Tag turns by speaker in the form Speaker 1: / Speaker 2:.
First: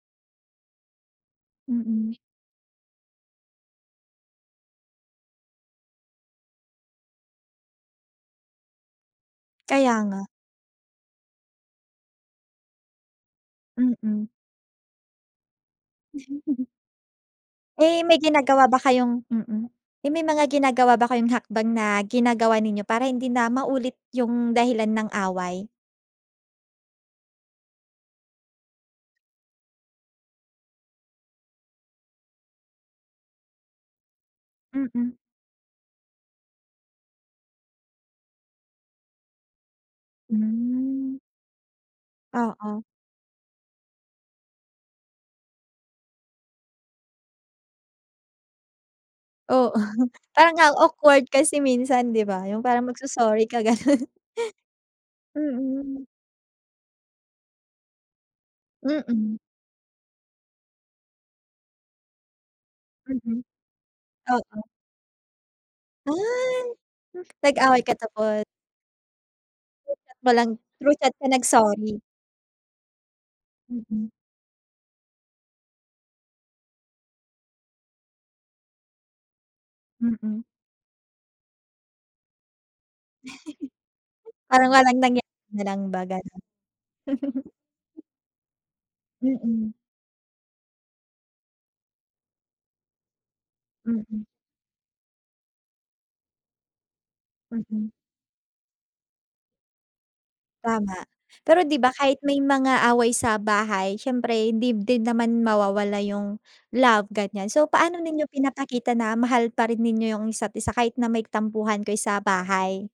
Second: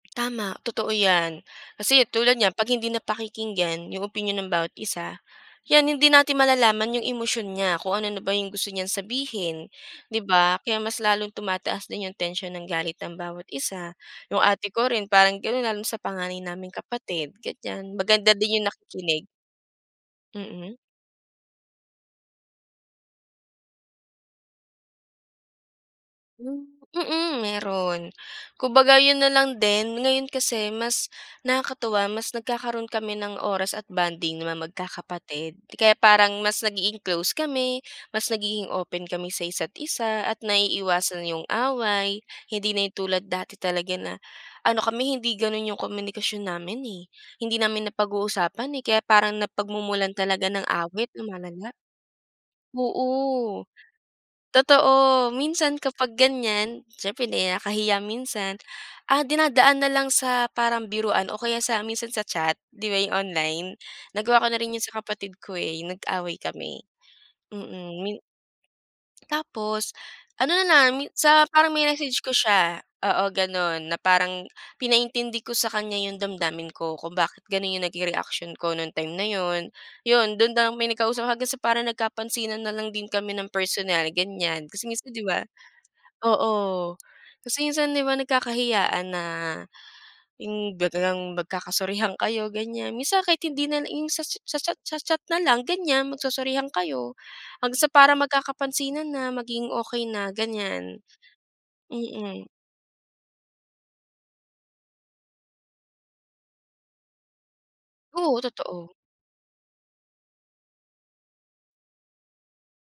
Speaker 1: Tama, totoo 'yan. Kasi
Speaker 2: Mm.
Speaker 1: tulad niyan 'pag hindi napakikinggan yung opinyon ng bawat isa, yan, hindi natin malalaman yung emosyon niya kung ano na ba yung gusto niyang sabihin,
Speaker 2: Kaya
Speaker 1: di
Speaker 2: nga.
Speaker 1: ba? Kaya mas lalong tumataas din yung tensyon ng galit ng bawat isa.
Speaker 2: Mm.
Speaker 1: Yung ate ko rin parang gano'n lalo na sa panganay naming kapatid, ganiyan.
Speaker 2: Eh, may
Speaker 1: Maganda din yung
Speaker 2: ginagawa ba kayong
Speaker 1: nakikinig.
Speaker 2: mm. Eh, may mga
Speaker 1: Mm.
Speaker 2: ginagawa ba kayong hakbang na ginagawa ninyo para hindi na maulit yung dahilan ng away?
Speaker 1: Hmm, mm, meron. Kumbaga, 'yon nalang din. Ngayon kasi mas nakakatuwa, mas nagkakaroon kami ng oras at bonding ng mga
Speaker 2: Mm.
Speaker 1: magkakapatid. Kaya parang mas nagiging close kami, mas nagiging open kami sa isa't isa, at
Speaker 2: Hmm.
Speaker 1: naiiwasan yung away, hindi
Speaker 2: Oo.
Speaker 1: na yung tulad dati talaga na ano kami, hindi gano'n yung komunikasyon namin eh. Hindi namin napag-uusapan eh, kaya parang
Speaker 2: Oo,
Speaker 1: napagmumulan talaga
Speaker 2: parang
Speaker 1: ng
Speaker 2: ang
Speaker 1: awit,
Speaker 2: awkward kasi
Speaker 1: lumalala.
Speaker 2: minsan di ba, yung parang magso-sorry ka,
Speaker 1: Oo.
Speaker 2: ganun.
Speaker 1: Totoo, minsan
Speaker 2: Mm.
Speaker 1: kapag ganiyan, siyempre nahi nakakahiya minsan, ah,
Speaker 2: Mm.
Speaker 1: dinadaan nalang sa parang biruan o kaya sa minsan sa chat, di ba, yung
Speaker 2: Mm.
Speaker 1: online? Nagawa ko na
Speaker 2: Oo.
Speaker 1: rin 'yon sa kapatid ko eh, yung nag-away
Speaker 2: Ay,
Speaker 1: kami.
Speaker 2: nag-away ka
Speaker 1: Mm, min
Speaker 2: tapot
Speaker 1: Tapos,
Speaker 2: Through chat mo lang
Speaker 1: ano
Speaker 2: through
Speaker 1: nalang
Speaker 2: chat ka
Speaker 1: sa parang
Speaker 2: nag-sorry?
Speaker 1: minessage ko siya, oo, gano'n, na
Speaker 2: Mm.
Speaker 1: parang pinaintindi ko sa kanya yung damdamin ko kung bakit gano'n yung naging reaction ko nung time na 'yon. Iyon,
Speaker 2: Mm.
Speaker 1: do'n na kami nagkausap hanggang sa parang nagkapansinan na lang din kami ng personal, ganiyan.
Speaker 2: Parang
Speaker 1: Kasi
Speaker 2: walang
Speaker 1: minsan di
Speaker 2: nangyari
Speaker 1: ba,
Speaker 2: na lang ba, gano'n.
Speaker 1: oo, kasi minsan di ba nagkakahiyaan na
Speaker 2: Mm.
Speaker 1: yung biglang magkakasorihan kayo, ganiyan. Minsan kahit hindi nalang yung
Speaker 2: Mm.
Speaker 1: sa cha sa cha sa chat nalang, ganiyan, magsosorihan kayo. Hanggang sa
Speaker 2: Mm.
Speaker 1: parang magkakapansinan na, maging okey na,
Speaker 2: Tama,
Speaker 1: ganiyan.
Speaker 2: pero di ba kahit may
Speaker 1: Mm.
Speaker 2: mga away sa bahay siyempre hindi din naman mawawala yung love, ganiyan. So, paano ninyo
Speaker 1: Oo, totoo.
Speaker 2: pinapakita na mahal pa rin ninyo yung isa't isa kahit na may tampuhan kayo sa bahay?